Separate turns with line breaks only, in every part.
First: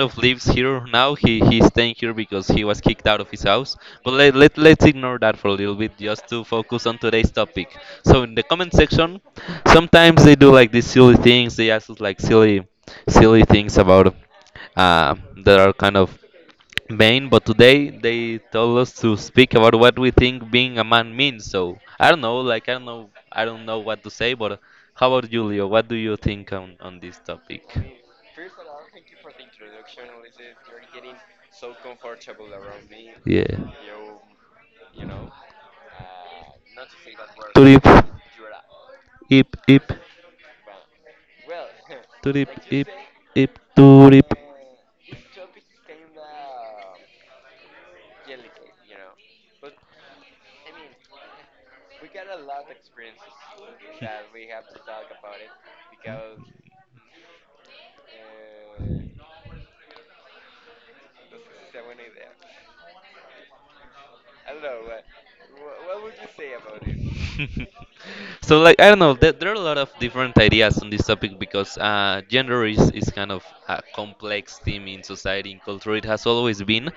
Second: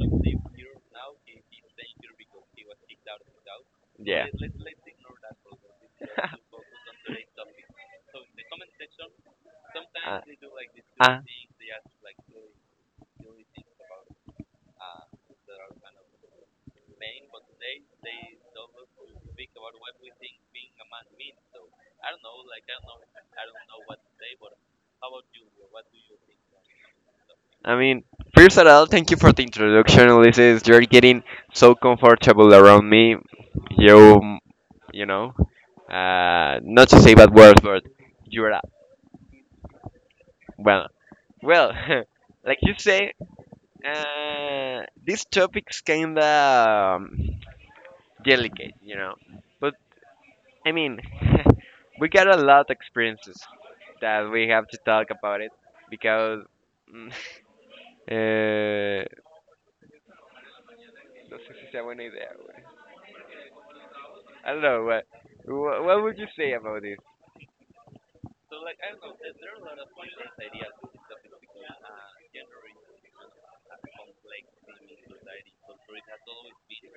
of lives here now. He's staying here because he was kicked out of his house. But
Yeah.
let's ignore that for a little bit just to focus on today's topic. So in the comment section,
Uh,
sometimes they do like these silly
uh,
things. They ask us like silly silly things about uh, that are kind of Main, but today they told us to speak about what we think being a man means. So I don't know, I don't know what to say. But how about you, Leo? What do you think on this topic?
I mean, first of all, thank you for the introduction, Ulysses. You're getting so comfortable around me.
Yeah.
You, you know, Not to say bad words, but
Turip,
you're
ip, ip,
well, well,
turip,
like you
ip,
say,
ip, turip.
uh, this topic's kinda um, delicate, But I mean, we got a lot of experiences that we have to talk about it because Eh, no sé si sea buena idea, güey. I don't know, what would you say about this?
It? So like I don't know, there are a lot of different ideas on this topic because gender is kind of a complex theme in society in culture. It has always been,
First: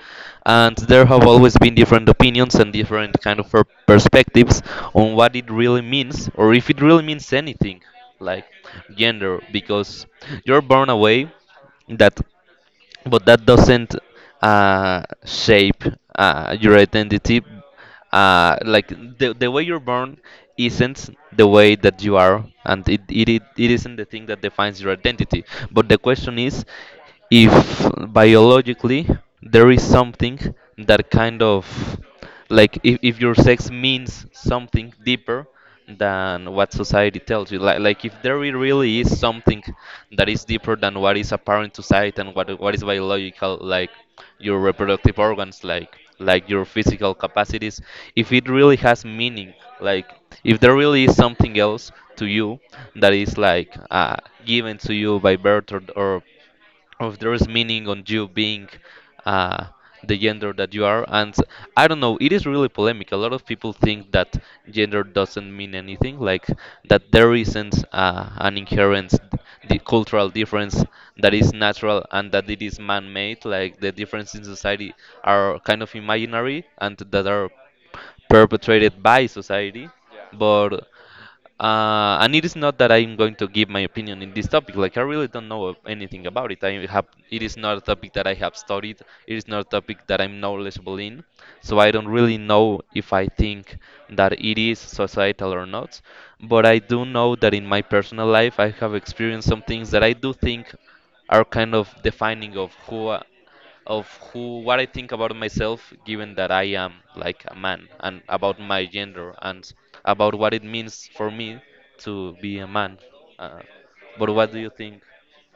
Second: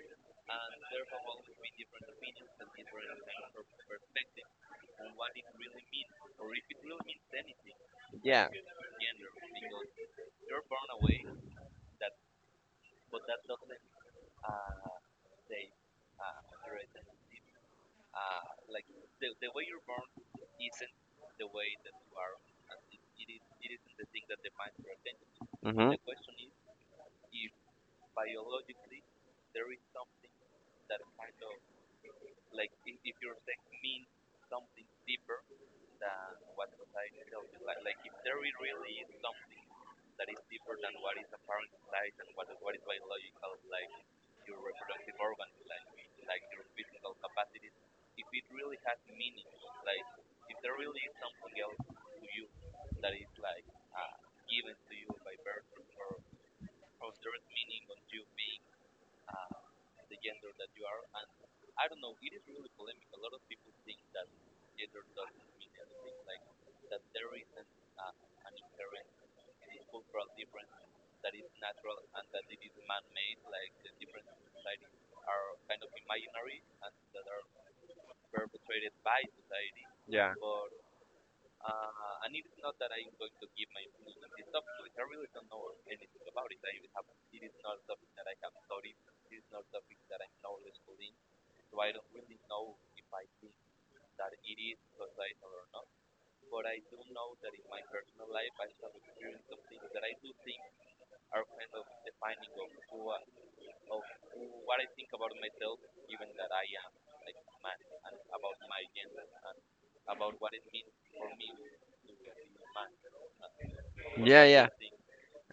and there have always been different opinions and different kind of perspectives on what it really means or if it really means anything, like
Yeah,
gender, because you're born away that but that doesn't shape your identity. Like the way you're born isn't the way that you are, and it isn't the thing that defines your identity. But
hmm,
the question is if biologically there is something that kind of like if your sex means something deeper than what society tells you. Like if there really is something that is deeper than what is apparent to sight and what is biological, like your reproductive organs, like your physical capacities, if it really has meaning, like if there really is something else to you that is like given to you by birth or if there's meaning on you being uh, the gender that you are. And I don't know, it is really polemic. A lot of people think that gender doesn't mean anything, like that there isn't an inherent the cultural difference that is natural and that it is man-made. Like the differences in society are kind of imaginary and that are perpetrated by society.
yeah.
But and it is not that I'm going to give my opinion in this topic. Like I really don't know of anything about it. I have it is not a topic that I have studied. It is not a topic that I'm knowledgeable in. So I don't really know if I think that it is societal or not. But I do know that in my personal life I have experienced some things that I do think are kind of defining of of who what I think about myself given that I am like a man and about my gender and about what it means for me to be a man. Uh, but
Yeah,
what do you
yeah.
think?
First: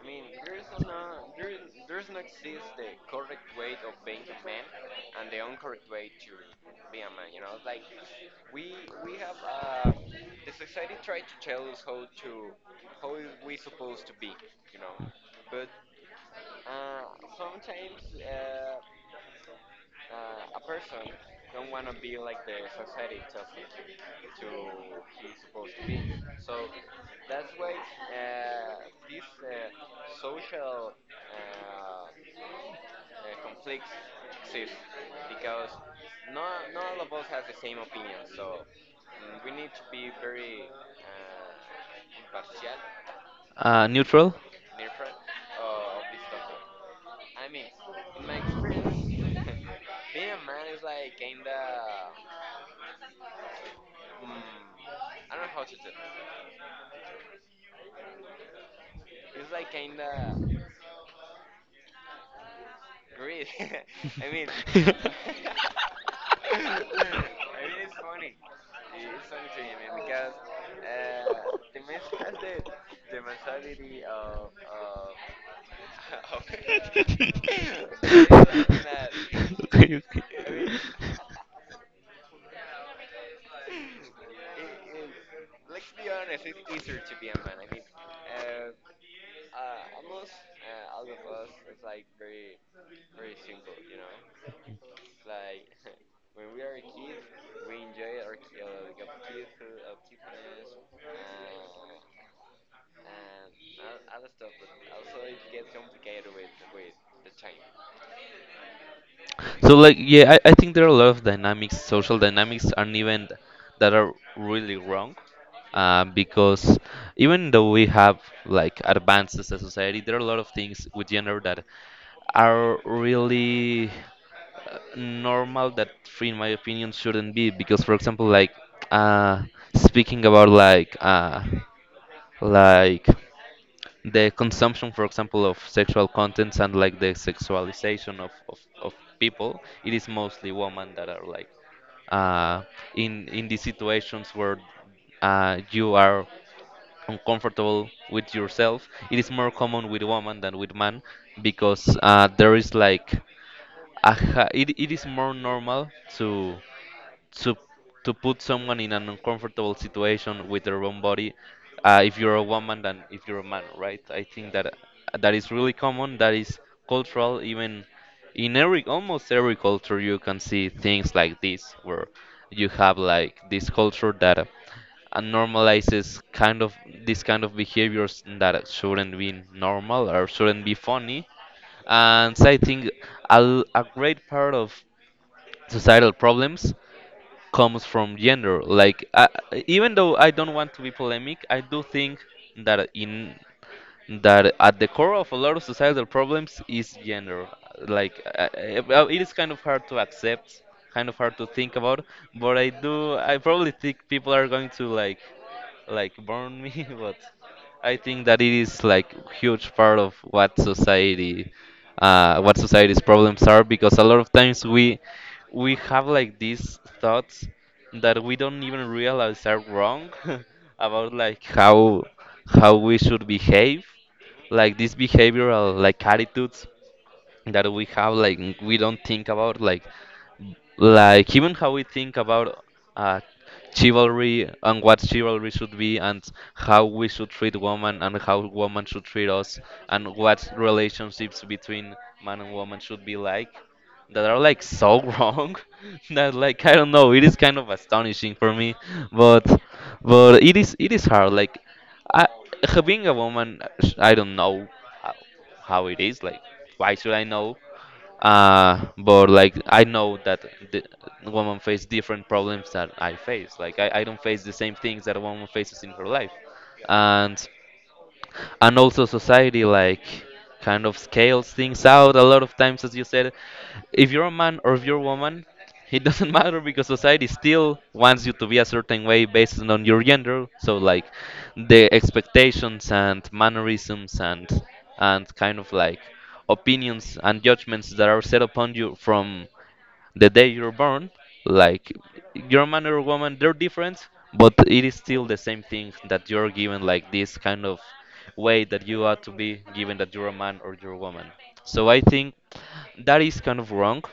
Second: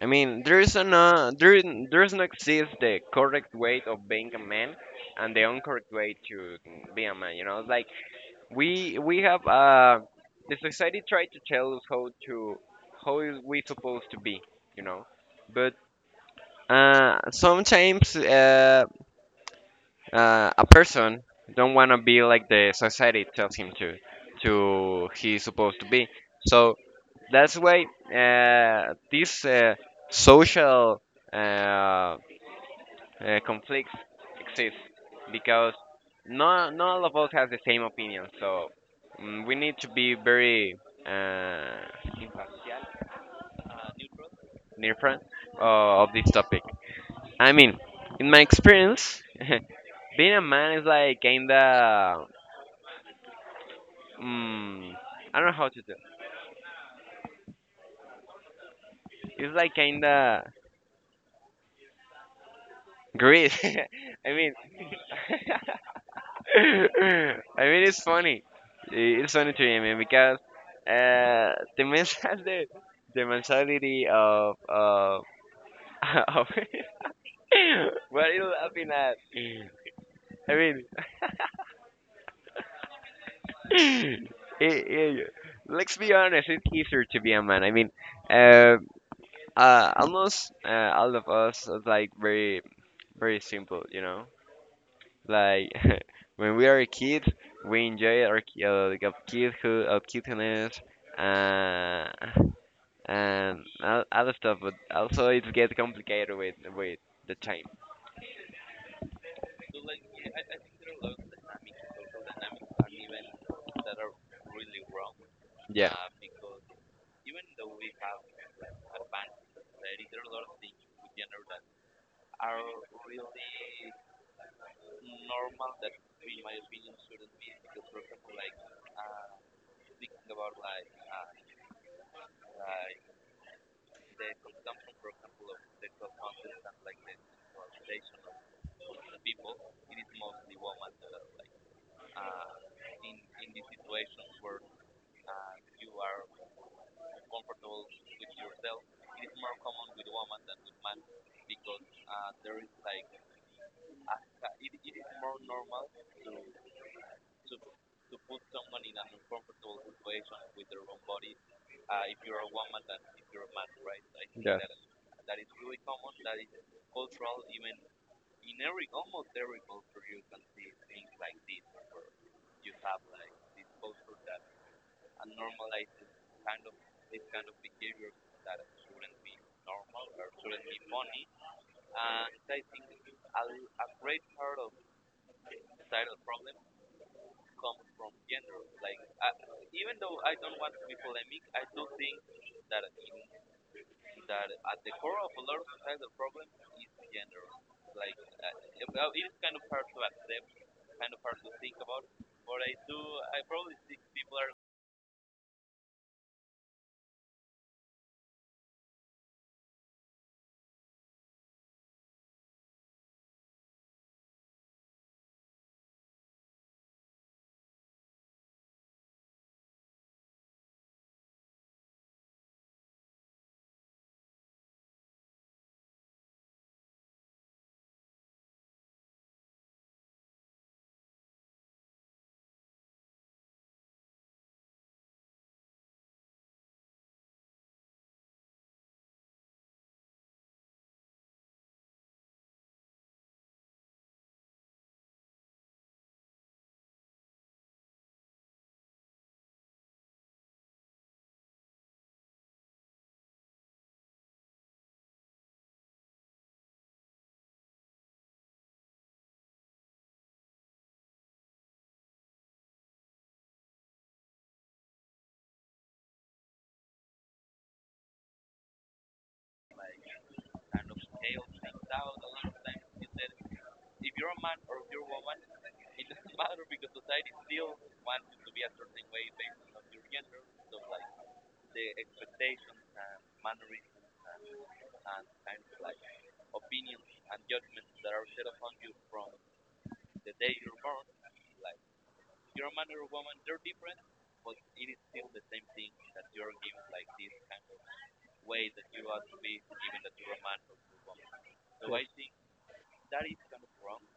I mean, there is there there's not exist the correct way of being a man and the incorrect way to be a man. You know, it's like we have the society tried to tell us how is we supposed to be. You know, but sometimes a person don't want to be like the society tells him to he's supposed to be, so that's why these social uh, conflicts exist because not all of us have the same opinion. So we need to be very uh,
Neutral?
near front of this topic. I mean, in my experience, being a man is like kinda mm, I don't know how to do. It's like kinda great. I mean, it's funny. It's funny to me, I mean, because the mental the mentality of of what are you laughing at?
I
I mean, it, it, let's be honest. It's easier to be a man. I mean, uh, almost all of us is like very very simple, Like when we are kids, we enjoy our like, of kidhood, of cuteness, uh, and other stuff. But also, it gets complicated with the time.
so like yeah, I think there are a lot of dynamics, social dynamics, and even that are really wrong.
Yeah.
Uh,
Yes.
because even though we have like advances as a society, there are a lot of things with gender that are really normal that, free in my opinion, shouldn't be. Because for example, like uh, speaking about like the consumption, for example, of sexual contents and like the sexualization of people, it is mostly women that are like uh, in these situations where you are uncomfortable with yourself. It is more common with women than with men because there is like a, hi- it is more normal to to put someone in an uncomfortable situation with their own body if you're a woman than if you're a man, right? I think that that is really common, that is cultural even, in every almost every culture. You can see things like this where you have like this culture that normalizes kind of this kind of behaviors that shouldn't be normal or shouldn't be funny. And so I think a, l- a great part of societal problems comes from gender. Like even though I don't want to be polemic, I do think that in that at the core of a lot of societal problems is gender. Like it is kind of hard to accept, kind of hard to think about, but I do. I probably think people are going to like burn me, but I think that it is like huge part of what society what society's problems are because a lot of times we have like these thoughts that we don't even realize are wrong about like how we should behave, like these behavioral like attitudes that we have, like we don't think about like even how we think about uh, chivalry and what chivalry should be and how we should treat women and how women should treat us and what relationships between man and woman should be like, that are like so wrong that like I don't know, it is kind of astonishing for me. but but it is hard like I, being a woman I don't know how, how it is like why should I know, but like I know that the woman face different problems that I face. Like I don't face the same things that a woman faces in her life, and and also society like kind of scales things out a lot of times, as you said, if you're a man or if you're a woman, it doesn't matter because society still wants you to be a certain way based on your gender. So like the expectations and mannerisms and kind of like opinions and judgments that are set upon you from the day you're born, like your man or woman, they're different, but it is still the same thing that you're given, like this kind of way that you ought to be given that you're a man or you're a woman. So I think that is kind of wrong,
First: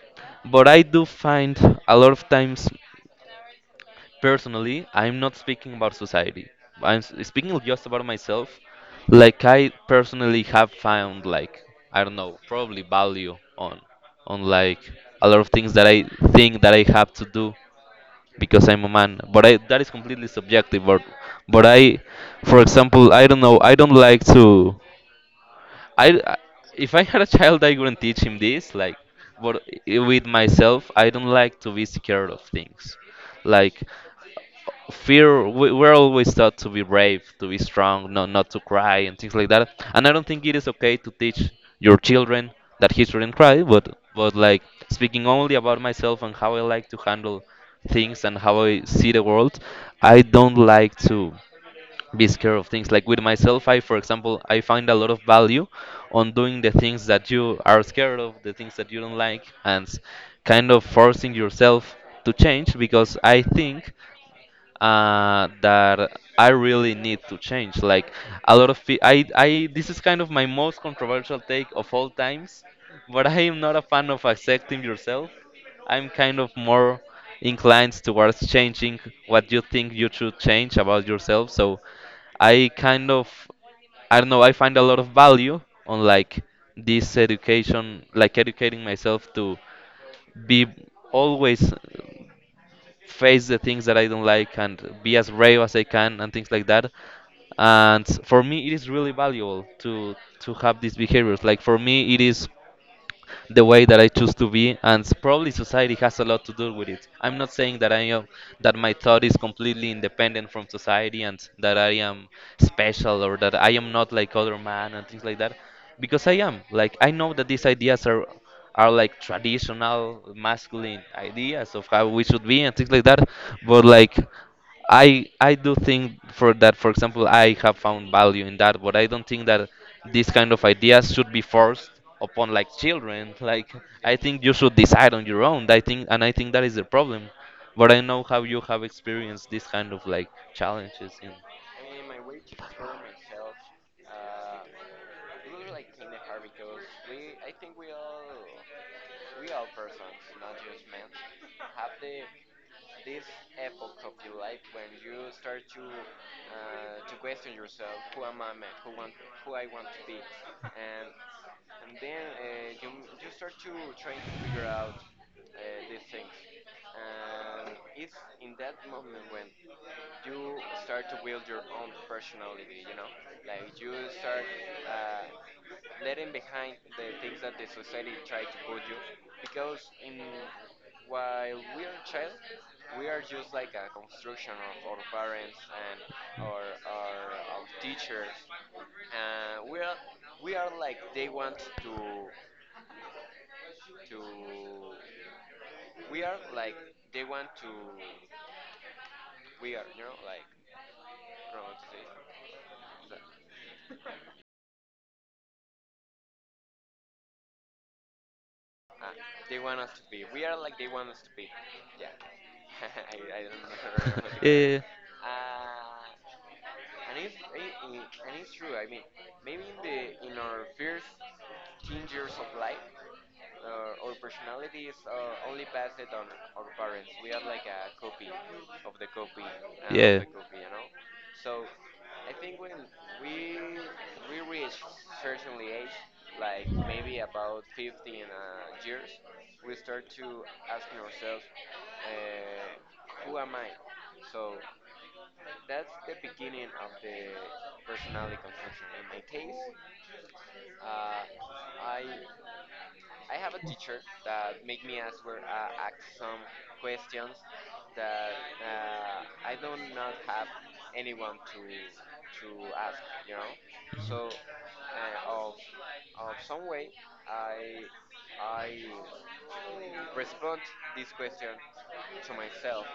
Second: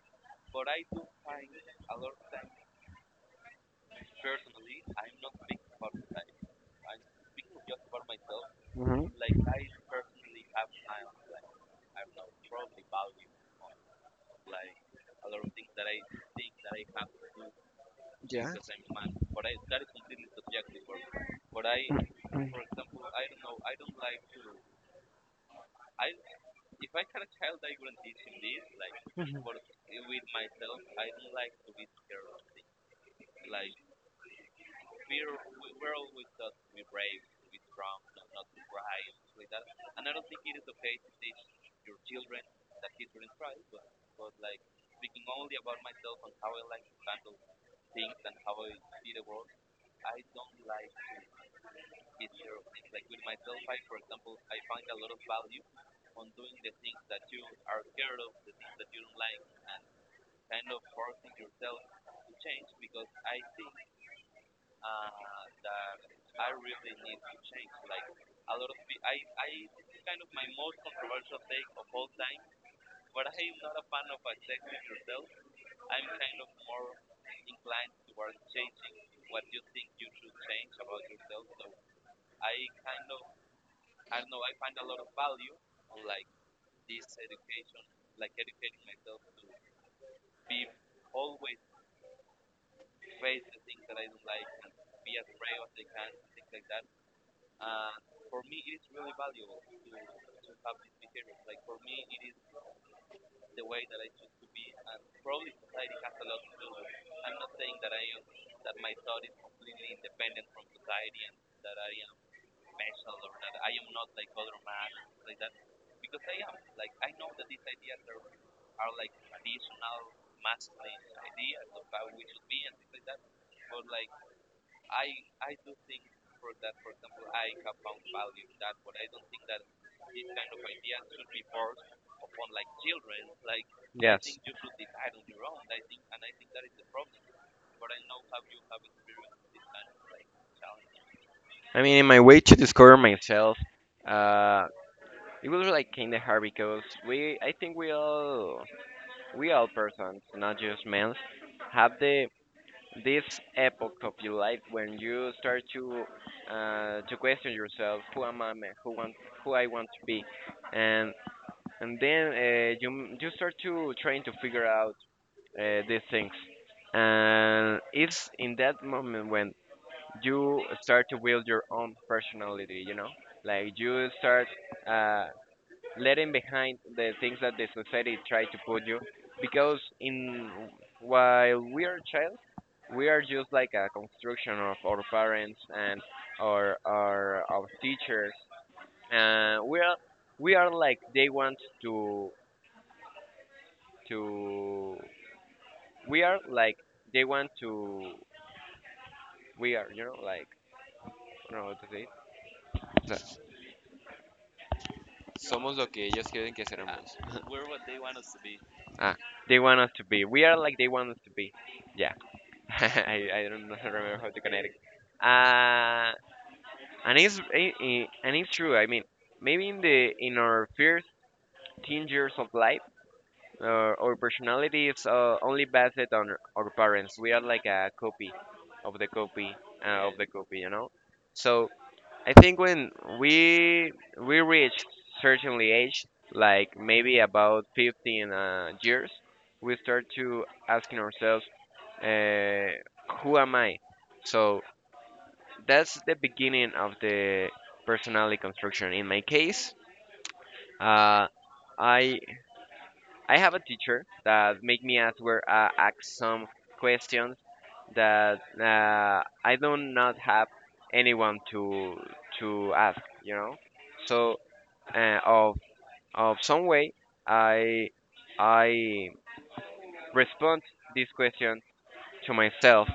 but I do find a lot of times personally, I'm not speaking about society. I'm s- speaking just about myself.
Hmm.
Like I personally have found like I don't know, probably value on like a lot of things that I think that I have to do because I'm a man. But I that is completely subjective. But for example, I don't know. I don't like to. I- if I had a child, I wouldn't teach him this. Like, but I- with myself, I don't like to be scared of things. Like fear we're always taught to be brave, to be strong, not to cry and things like that, and I don't think it is okay to teach your children that he shouldn't cry. But like speaking only about myself and how I like to handle things and how I see the world, I don't like to be scared of things. Like with myself, I for example I find a lot of value on doing the things that you are scared of, the things that you don't like, and s- kind of forcing yourself to change because I think that I really need to change. Like a lot of pe- I this is kind of my most controversial take of all times, but I am not a fan of accepting yourself. I'm kind of more inclined towards changing what you think you should change about yourself. So I kind of I don't know, I find a lot of value on like this education, like educating myself to be always face the things that I don't like and be as brave as I can and things like that. And for me, it is really valuable to have these behaviors. Like for me, it is the way that I choose to be, and s- probably society has a lot to do with it. I'm not saying that I am that my thought is completely independent from society and that I am special or that I am not like other man and things like that, because I am. Like I know that these ideas are like traditional masculine ideas of how we should be and things like that, but like I do think for that, for example, I have found value in that, but I don't think that these kind of ideas should be forced upon like children. Like I
Yes.
think you should decide on your own. I think and I think that is the problem. But I know how you have experienced this kind of like challenges in
I mean, in my way to discover myself, uh, it was like kind of hard because I think we all persons, not just males, have the this epoch of your life when you start to question yourself, who am I, man? Who I want to be, and then you start to trying to figure out these things, and it's in that moment when you start to build your own personality, like you start. Uh, Letting behind the things that the society try to put you, because in while we are child we are just like a construction of our parents and our teachers. And we are like they want to to we are like they want to we are, I don't know what to say. Somos lo que ellos quieren que seremos. ah they want us to be, we are like they want us to be, yeah. I, I don't know remember how
yeah,
to connect it.
yeah,
Uh, and and it's true. I mean, maybe in the in our first teen years of life, our personality is only based on our parents. We are like a copy of the copy, of
yeah.
the copy. So I think when we we reach certainly age, like maybe about 15 years, we start to asking ourselves, uh, who am I? So that's the beginning of the personality construction. In my case, uh, I I have a teacher that make me ask some questions that I do not have anyone to ask. You know, so uh, of of some way, i I respond this question to myself,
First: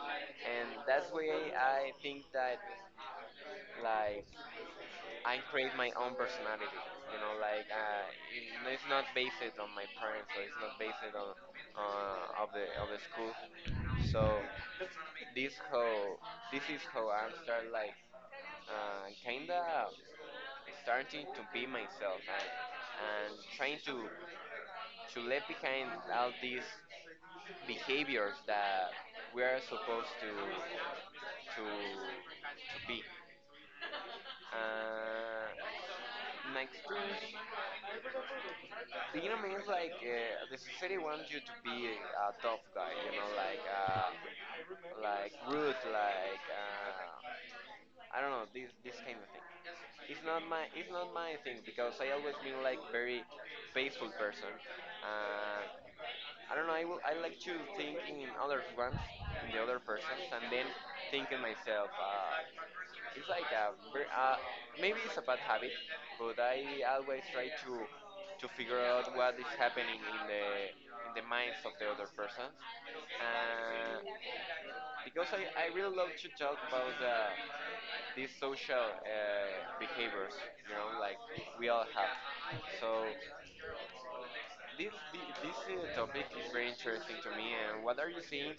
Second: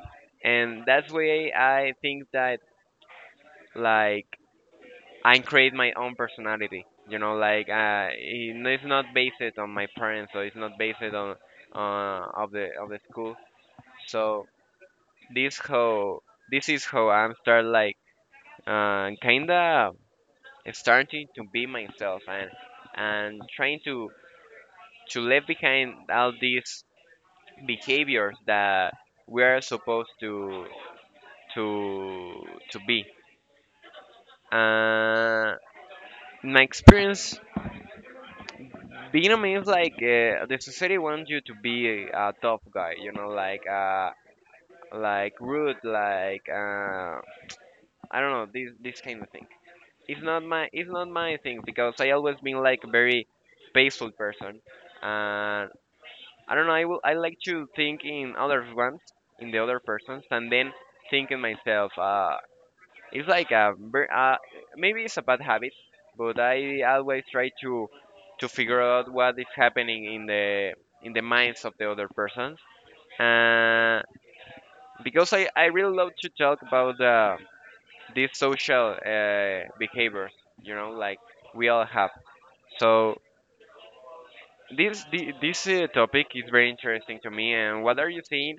and that's way I think that like I create my own personality, it's not based on my parents, so it's not based on of the school. So this how this is how I'm start like, kind of starting to be myself, and trying to leave behind all these behaviors that we're supposed to to be. Uh, in my experience, being a man is like, the society wants you to be a tough guy. You know, like, like rude, like, I don't know, this kind of thing. It's not my thing, because I always been like a very peaceful person. And I don't know. I like to think in other ones, in the other persons, and then think in myself. It's like maybe it's a bad habit, but I always try to figure out what is happening in the minds of the other persons. Uh, because I really love to talk about, these social, behaviors, like we all have. So this, topic is very interesting to me, and what are you seeing,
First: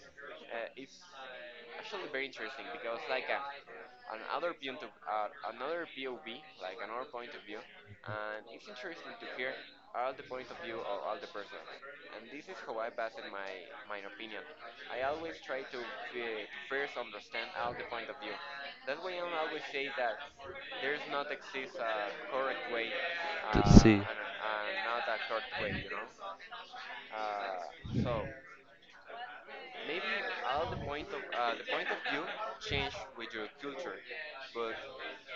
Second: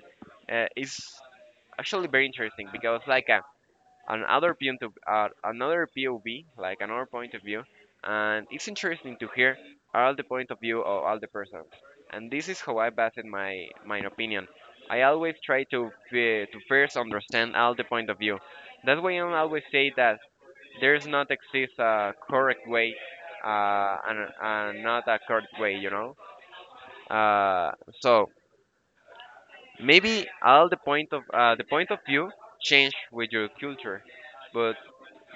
is actually very interesting, because like, another POV, like another point of view, and it's interesting to hear all the point of view of all the persons. And this is how I base my opinion. I always try to first understand all the point of view. That's why I always say that there's not
Exist.
exists a correct way,
Let's see.
and not a correct way, you know. Uh, so maybe all the point of view change with your culture, but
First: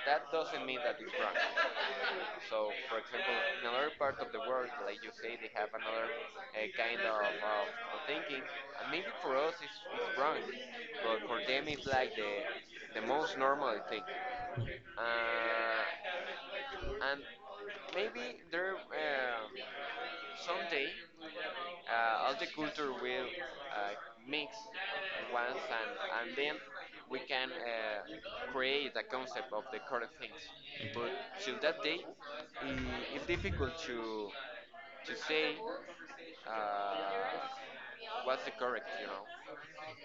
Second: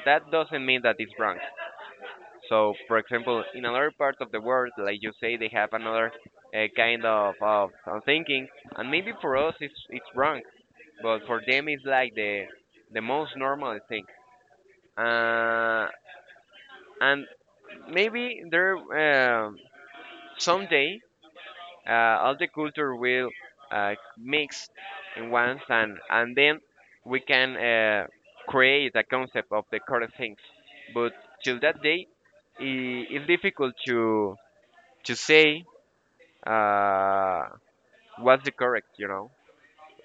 that doesn't mean that it's wrong. So, for example, in another part of the world, like you say, they have another, kind of thinking, and maybe for us it's wrong, but for them it's like the most normal thing. Uh, and maybe there, um someday, uh, all the culture will, mix in, one sand, and then we can, create a concept of the correct things. But till that day, it's difficult to say, uh, what's the correct. You know,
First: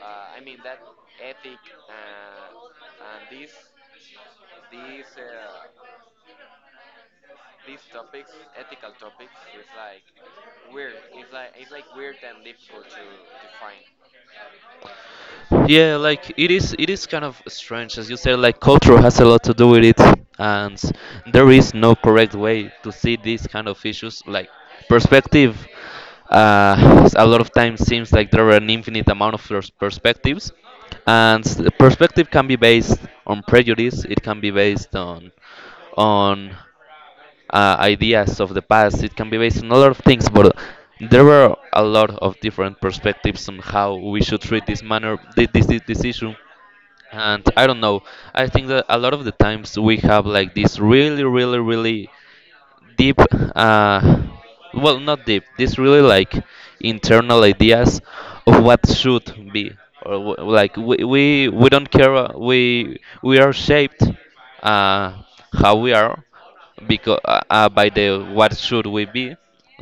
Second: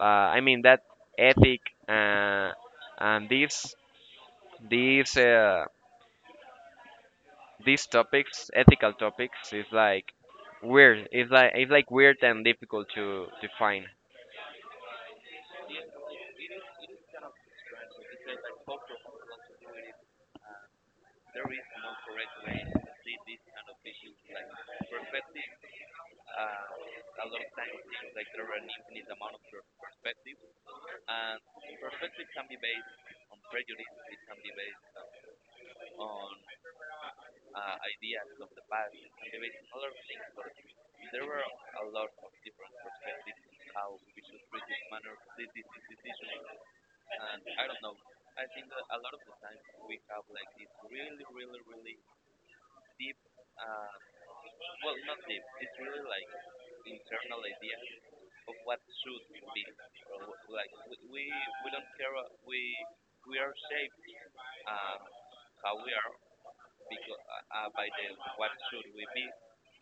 I mean that ethic, uh, and these uh, these topics, ethical topics, is like weird. It's like weird and difficult to define.
Yeah, like it is kind of strange as you said, like culture has a lot to do with it, and there is no correct way to see these kind of issues like perspective. A lot of times seems like there are an infinite amount of perspectives, and the perspective can be based on prejudice, it can be based on on ideas of the past. It can be based on a lot of things, but there were a lot of different perspectives on how we should treat this manner, this issue. And I don't know. I think that a lot of the times we have like this really, really, really deep uh, well, not deep, this really like internal ideas of what should be. Or like we don't care, we are shaped uh, how we are because by the what should we be.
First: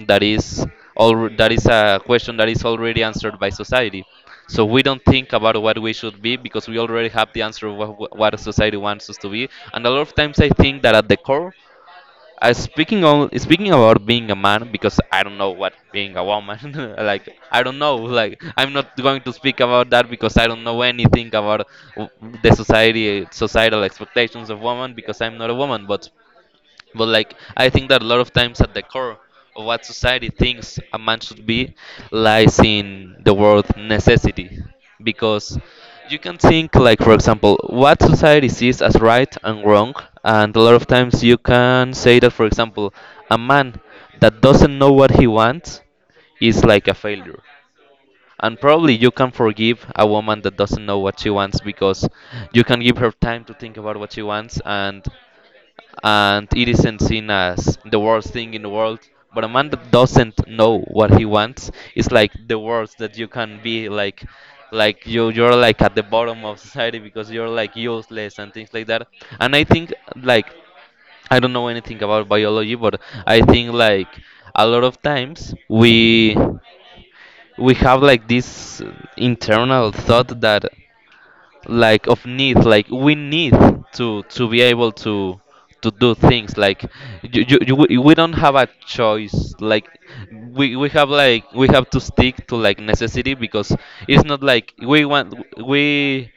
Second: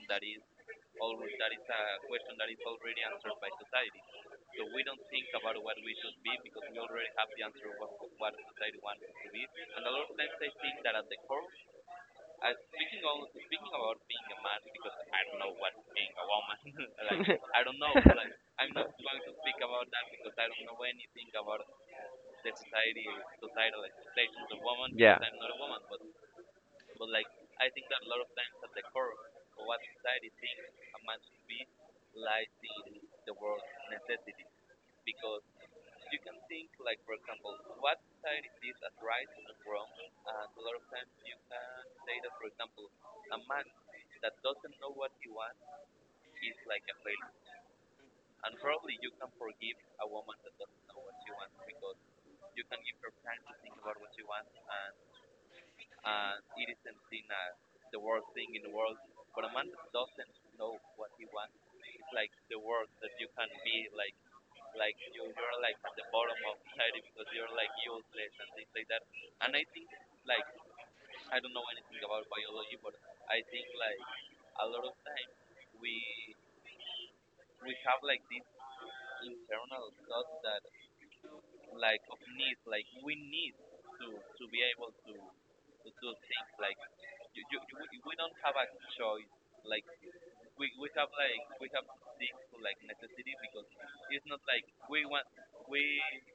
That is all. That is a question that is already answered by society, so we don't think about what we should be because we already have the answer of what society wants us to be. And a lot of times I think that at the core, speaking about being a man, because I don't know what being a woman. Like
Like,
I don't know. Like I'm not going to speak about that because I don't know anything about w- the society societal expectations of women
yeah,
because I'm not a woman. But like I think that a lot of times at the core of what society thinks a man should be lies in the word necessity. Because you can think like, for example, what society sees as right and wrong, and a lot of times you can say that, for example, a man that doesn't know what he wants is like a failure. And probably you can forgive a woman that doesn't know what she wants because you can give her time to think about what she wants, and it isn't seen as the worst thing in the world. But a man that doesn't know what he wants is like the worst that you can be, like you're like at the bottom of society because you're like useless and things like that. And I think like I don't know anything about biology, but I think like a lot of times we have like this internal thought that like of need, like we need to be able to do things like we don't have a choice, like we have like we have to stick to like necessity because it's not like we want, we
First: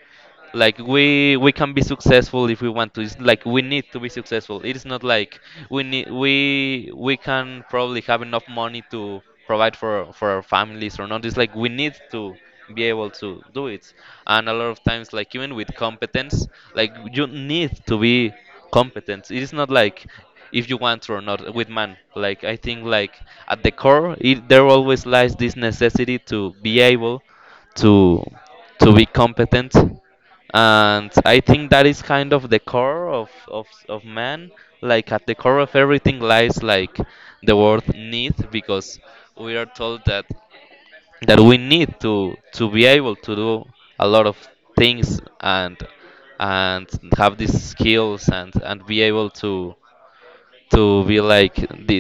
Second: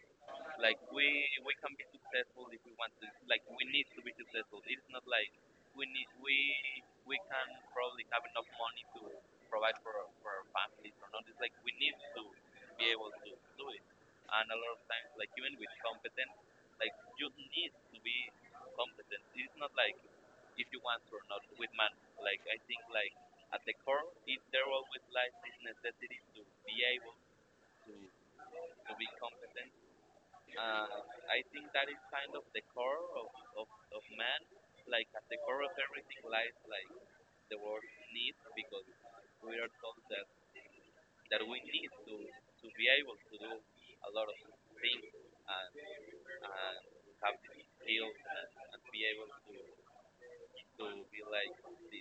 like we can be successful if we want to. It's like we need to be successful. It's not like we need we can probably have enough money to provide for our families or not. It's like we need to be able to do it. And a lot of times like even with competence, like you need to be competent. It's not like if you want to or not. With man, like I think like at the core it, there always lies this necessity to be able to to be competent. And I think that is kind of the core of man. Like at the core of everything lies like the word need, because we are told that that we need to be able to do a lot of things, and have these skills and be able to be like the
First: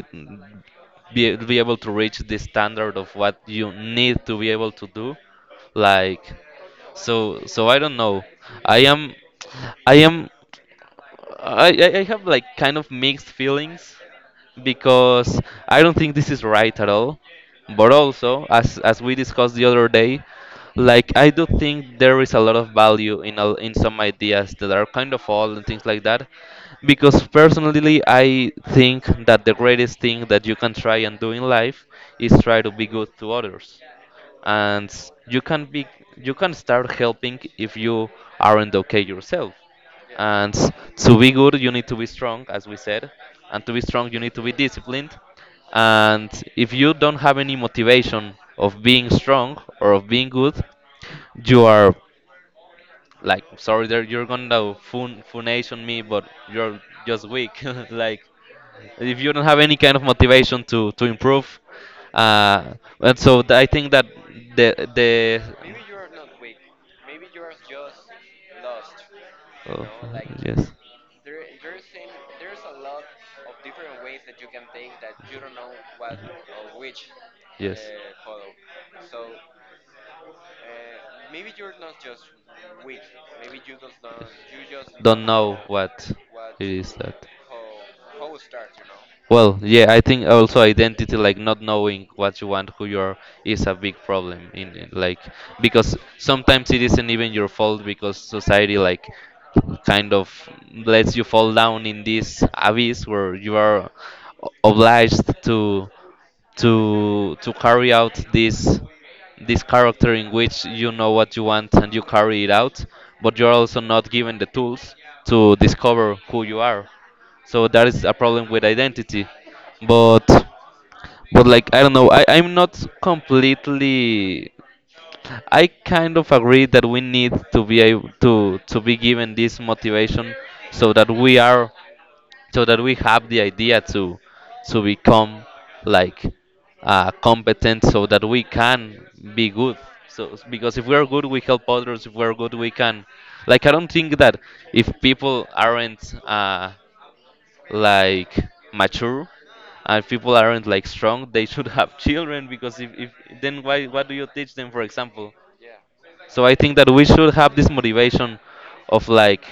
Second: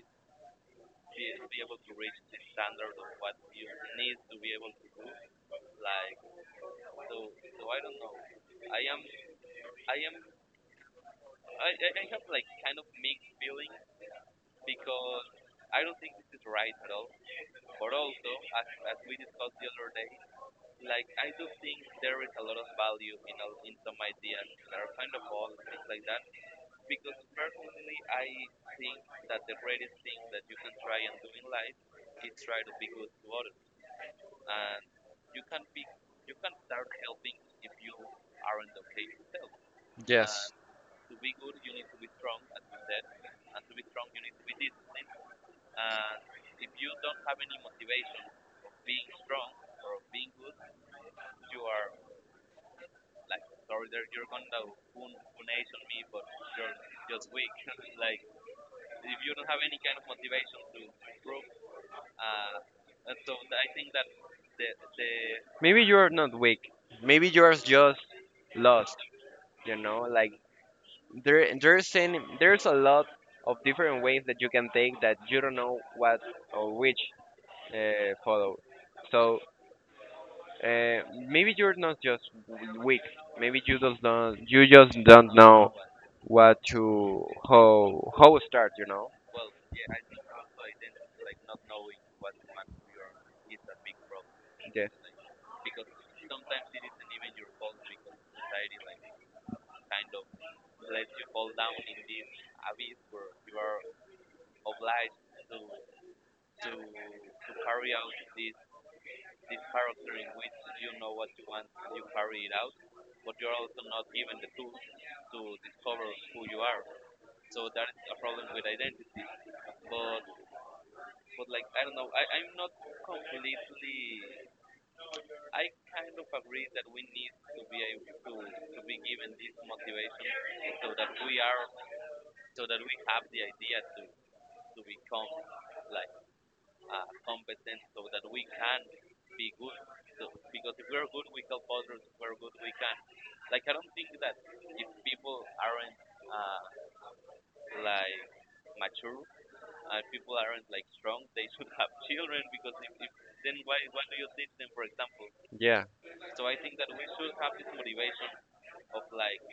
be able to reach the standard of what you need to be able to do like. So so I don't know. I am I am I have like kind of mixed feelings because I don't think this is right at all. But also, as we discussed the other day, like I do think there is a lot of value in all in some ideas that are kind of old and things like that. Because personally, I think that the greatest thing that you can try and do in life is try to be good to others. And you can be you can start helping if you aren't okay yourself.
yeah.
And to be good, you need to be strong, as we said. And to be strong, you need to be disciplined. And if you don't have any motivation of being strong or of being good, you are like, sorry, there you're gonna fun funation me, but you're just weak. Like, if you don't have any kind of motivation to improve, uh, and so I think that the
Maybe you're not weak. Maybe you're just lost. You
Oh,
know, like
yes.
there's a lot of different ways that you can take that you don't know what or which,
Yes,
follow. So, uh, maybe you're not just weak. Maybe you just don't
know
know
what
what
it is
to
that.
how start. You know.
Well, yeah, I think also identity, like not knowing what you want, who you are, is a big problem.
Yeah.
Like because sometimes it isn't even your fault because society like kind of lets you fall down in this abyss where you are obliged to to carry out this this character in which you know what you want and you carry it out, but you're also not given the tools to discover who you are. So that is a problem with identity. But but like I don't know, I'm not completely I kind of agree that we need to be able to be given this motivation so that we are so that we have the idea to become like competent so that we can be good. So because if we are good, we help others. If we are good, we can like I don't think that if people aren't like mature, and people aren't like strong, they should have children because if then why, what do you teach them, for example?
Yeah.
So I think that we should have this motivation of like,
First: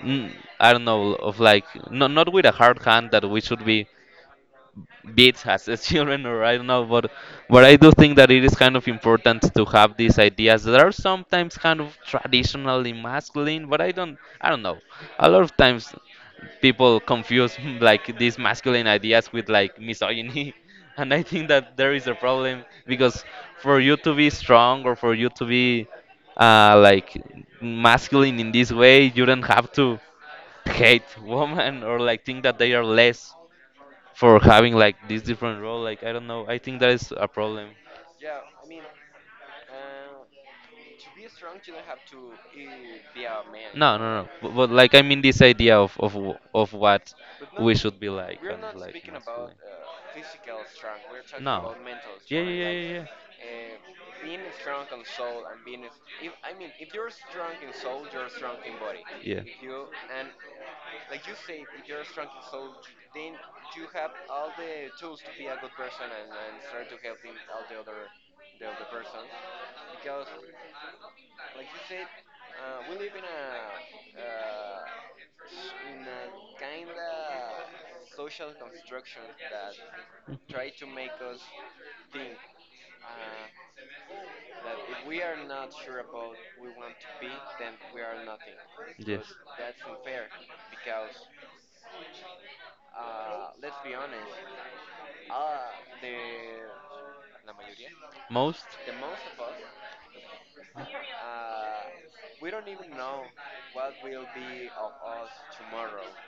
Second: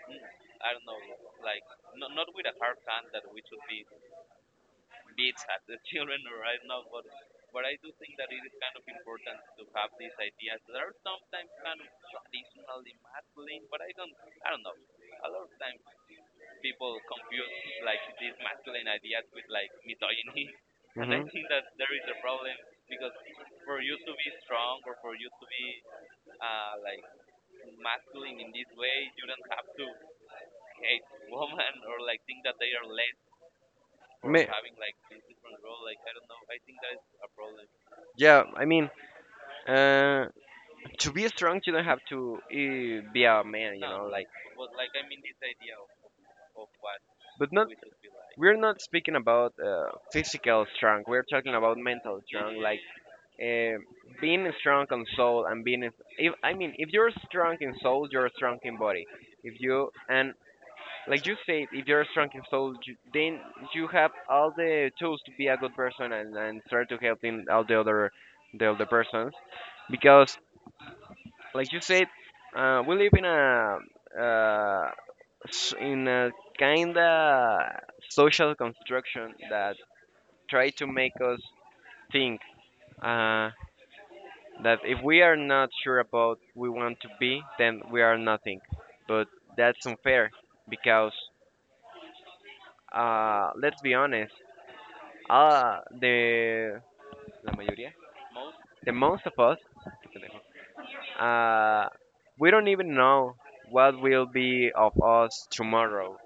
I I don't know, of like, no, not with a hard hand that we should be beats as a children or I don't know, but I do think that it is kind of important to have these ideas that are sometimes kind of traditionally masculine, but I don't know. A lot of times people confuse like these masculine ideas with like misogyny. And
And,
I think that
hmm.
there is a problem because for you to be strong or for you to be like masculine in this way, you don't have to hate women or like think that they are less for
Ma-
having like this different role. Like I don't know. I think that is a problem.
yeah, I mean, uh, to be strong, you don't have to, be a man, you
No,
know,
no, no.
like.
But like I mean this idea of of what
But not,
we should be like
We're
and
not
like
speaking
masculine.
about, physical strength. We're talking
No.
about mental, yeah,
Yeah, yeah,
strength,
yeah,
like,
yeah, yeah.
uh,
Yeah.
being strong
Mm.
on soul and being. If I mean, if you're strong in soul, you're strong in body. If you And like you said, if you're strong in soul, then you have all the tools to be a good person and start to helping all the other persons, because, like you said, we live in a, uh, in a kind of social construction that try to make us think, uh, that if we are not sure about we want to be, then we are nothing. But
Yes.
that's unfair, because, let's be honest, uh the
Most?
the most of us, uh we don't even know what will be of us tomorrow,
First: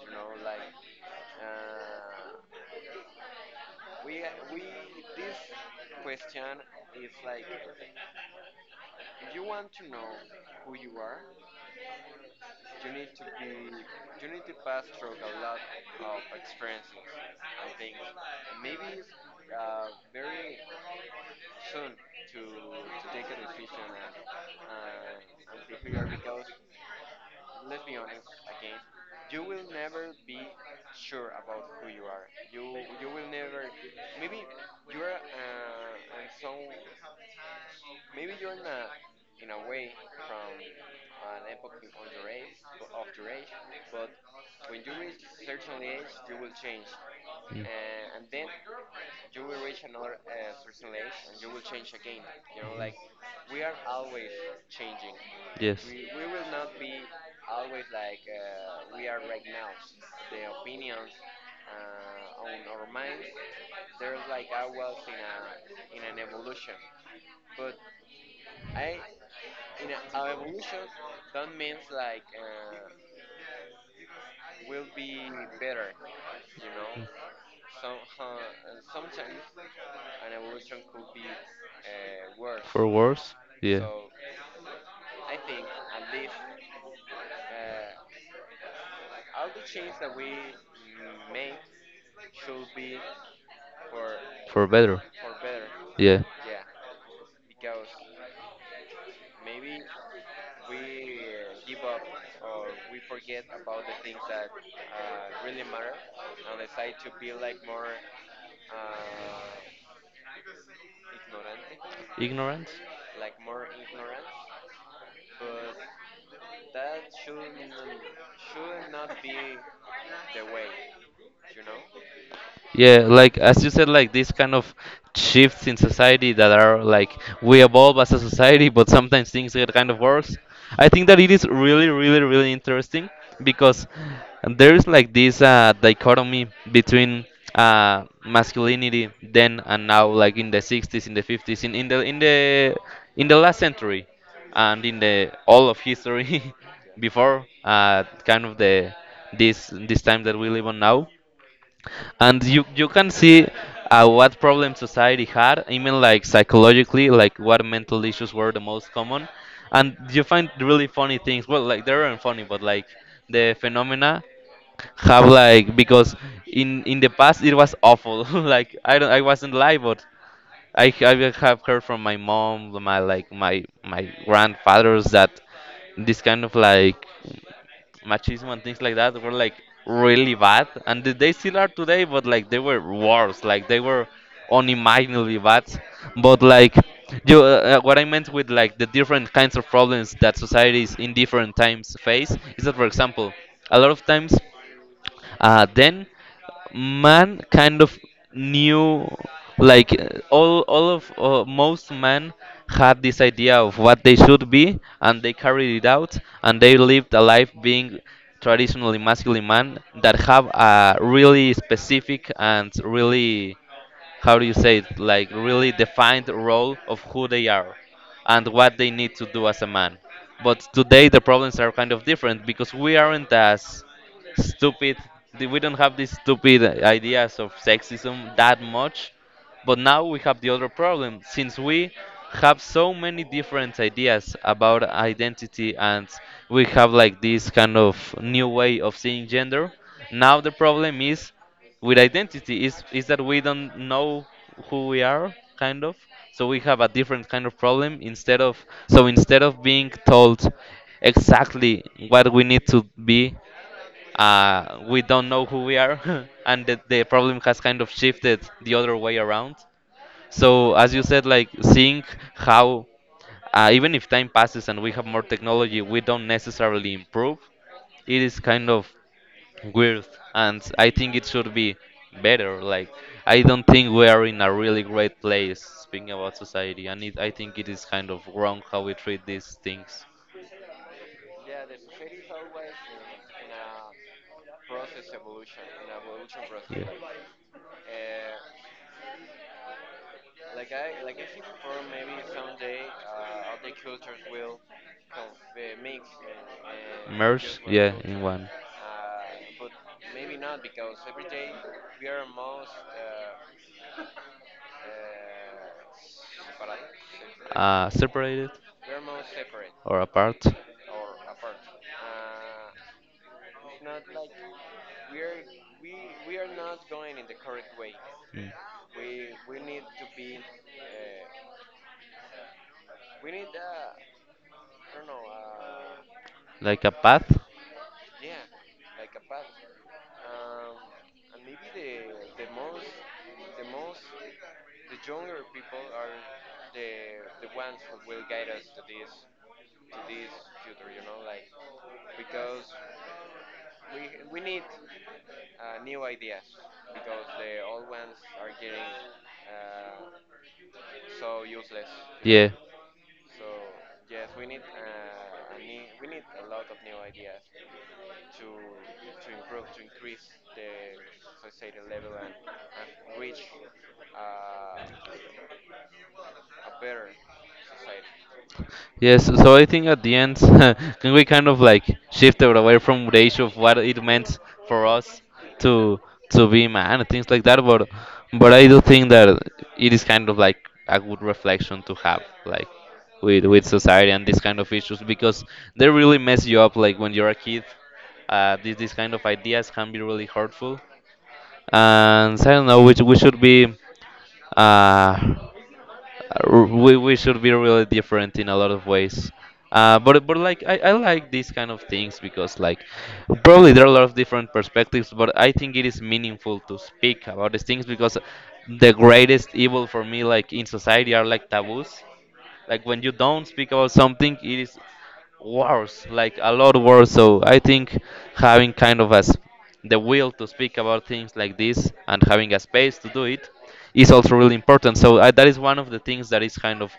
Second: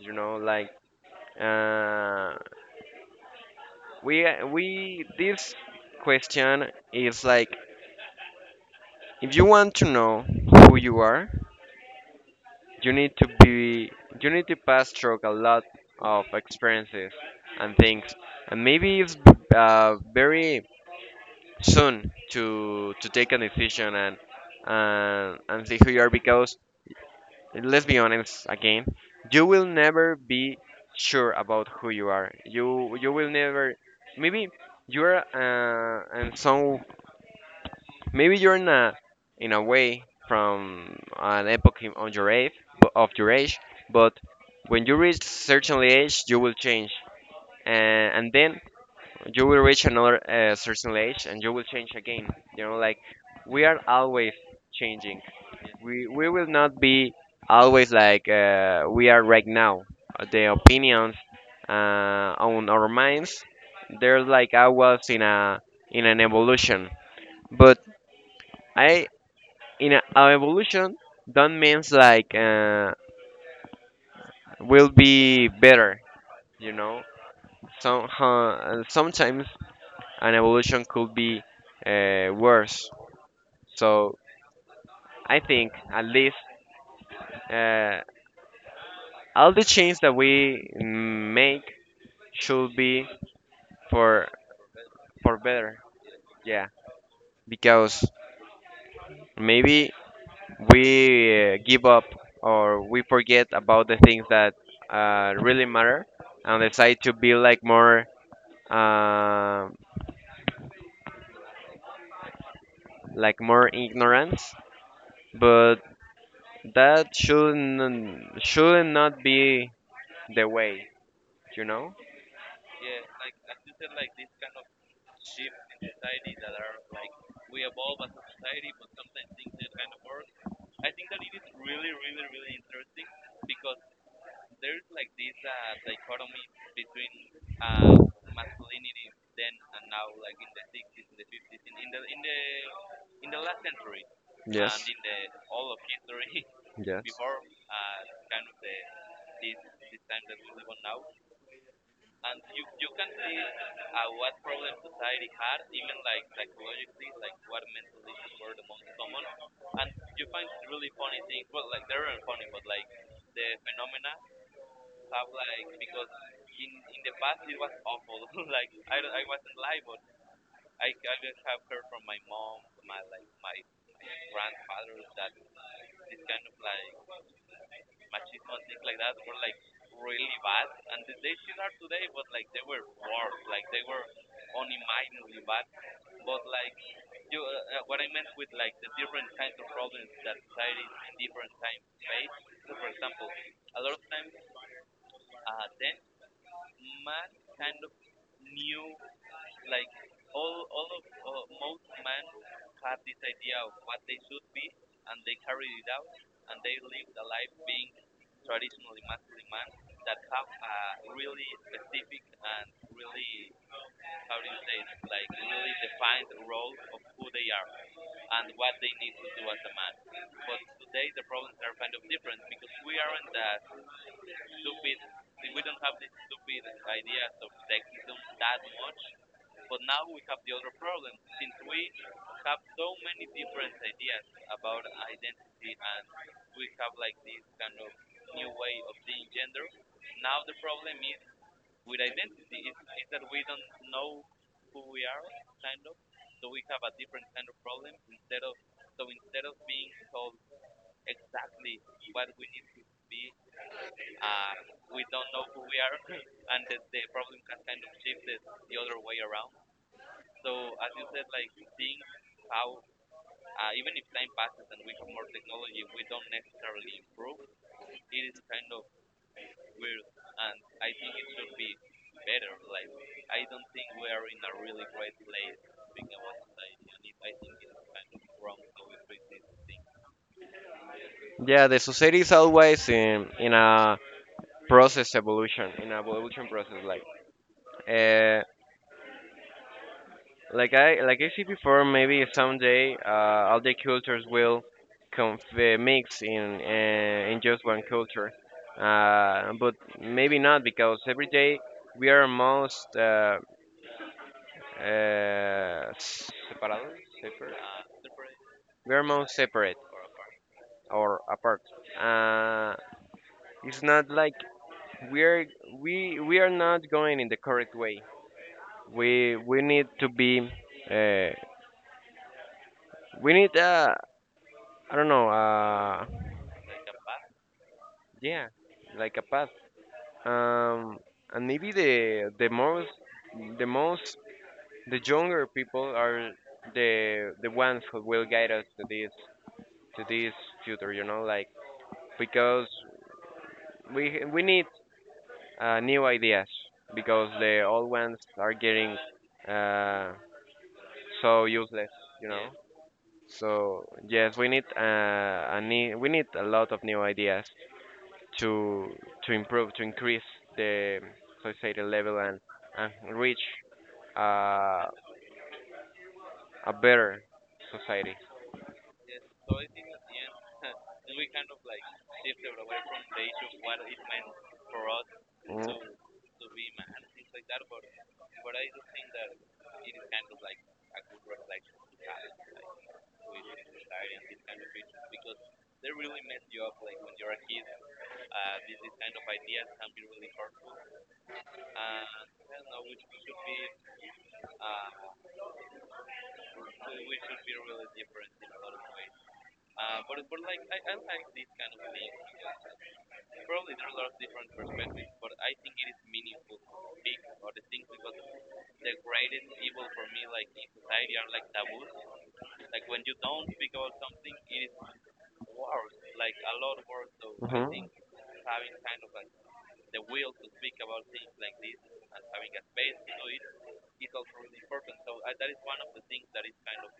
you know, like, uh we we this question is like, if you want to know who you are, you need to be you need to pass through a lot of experiences and things, and maybe it's, very soon to take a decision, and and see who you are. Because, let's be honest again, you will never be sure about who you are. You will never, maybe you're, and so maybe you're in a way from an epoch, on your age of your age. But when you reach certain age you will change, and then you will reach another, certain age, and you will change again, you know
Mm.
like we are always changing.
Yes.
We will not be always like, we are right now. The opinions, on our minds, they're like I was in an evolution, but i our evolution don't means like, will be better, you know. So, sometimes an evolution could be,
For
worse.
worse? Yeah.
So I think at least, uh, all the change that we make should be for
For better?
better.
Yeah.
Yeah, because maybe we, give up or we forget about the things that, really matter, and decide to be uh,
Ignorance?
like more ignorance. But that should not be the way, you know?
Yeah, like as you said, like these kind of shifts in society that are like we evolve as a society, but sometimes things get kind of worse. I think that it is really, really, really interesting because there is like this dichotomy between masculinity then and now, like in the 60s, in the 50s, in the last century, and
Yes.
in the all of history
Yes.
before kind of the this time that we live on now. And you can see what problem society had, even like psychologically, like what mental issues were the most common. And you find really funny things, well like they weren't funny, but like the phenomena have like because in the past it was awful. Like I don't, I wasn't live, but I have heard from my mom, my like my grandfathers, that this kind of like machismo and things like that were like really bad, and they still are today, but like they were worse, like they were unimaginably bad. But like what I meant with like the different kinds of problems that societies in different times face is that, for example, a lot of times. Then man kind of knew like all of most men had this idea of what they should be, and they carried it out, and they lived a life being traditionally masculine man that have a really specific and really, how do you say it, like really defined role of who they are and what they need to do as a man. But today the problems are kind of different because we aren't as stupid. We don't have these stupid ideas of sexism that much, but now we have the other problem. Since we have so many different ideas about identity, and we have like this kind of new way of seeing gender, now the problem is with identity is that we don't know who we are, kind of. So we have a different kind of problem instead of instead of being told exactly what we need to be, we don't know who we are. And the problem has kind of shifted the other way around. So as you said, like seeing how, even if time passes and we have more technology, we don't necessarily improve. It is kind of weird, and I think it should be better, like I don't think we are in a really great place speaking about society, and it, I think it is kind of wrong how we treat these things.
Yeah, the society is always in a process evolution, in a evolution process. Like, uh, like I said before, maybe someday, all the cultures will, mix in, in
Merge,
just one
yeah, in
culture,
one.
but maybe not, because every day we are most, uh, separados, separate,
Separated
we are most separate
or apart.
or apart. Uh, it's not like we're we are not going in the correct way.
Mm.
We need to be uh, we need, I don't know,
Like a path.
yeah, like a path. um and maybe the most the younger people are the ones who will guide us to this future, you know, like, because we need, new ideas, because the old ones are getting, uh, so useless, you know.
Yeah.
So yes, we need, we need a lot of new ideas to improve, to increase the society level, and reach, uh, a better society.
Yes, so I think at the end, can we kind of like shift it away from the issue of what it meant for us
Mm.
to to be man and things like that, but I do think that it is kind of like a good reflection to have, like with society and these kind of issues because they really mess you up. Like when you're a kid, these kind of ideas can be really hurtful, and I don't know. We should be uh, we should be really different in a lot of ways. But like I like these kind of things because like probably there are a lot of different perspectives. But I think it is meaningful to speak about these things because the greatest evil for me like in society are like taboos. Like when you don't speak about something, it is worse, like a lot worse. So I
Mhm.
think having kind of as the will to speak about things like this and having a space to do it is also really important. So I, that is one of the things that is kind of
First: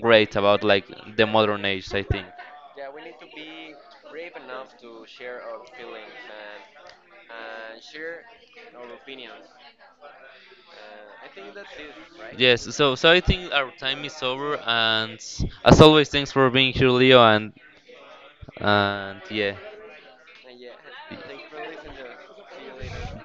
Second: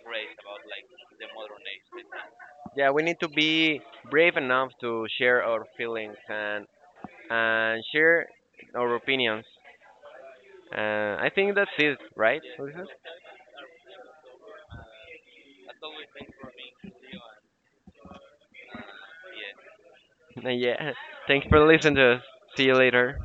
great about like the modern age, I think.
Yeah, we need to be brave enough to share our feelings and share our opinions. I think that's it, right,
Yes,
Ulises?
so so I think our time is over, and as always, thanks for being here, Leo, and yeah.
Yeah. Thanks for listening to us. See you later.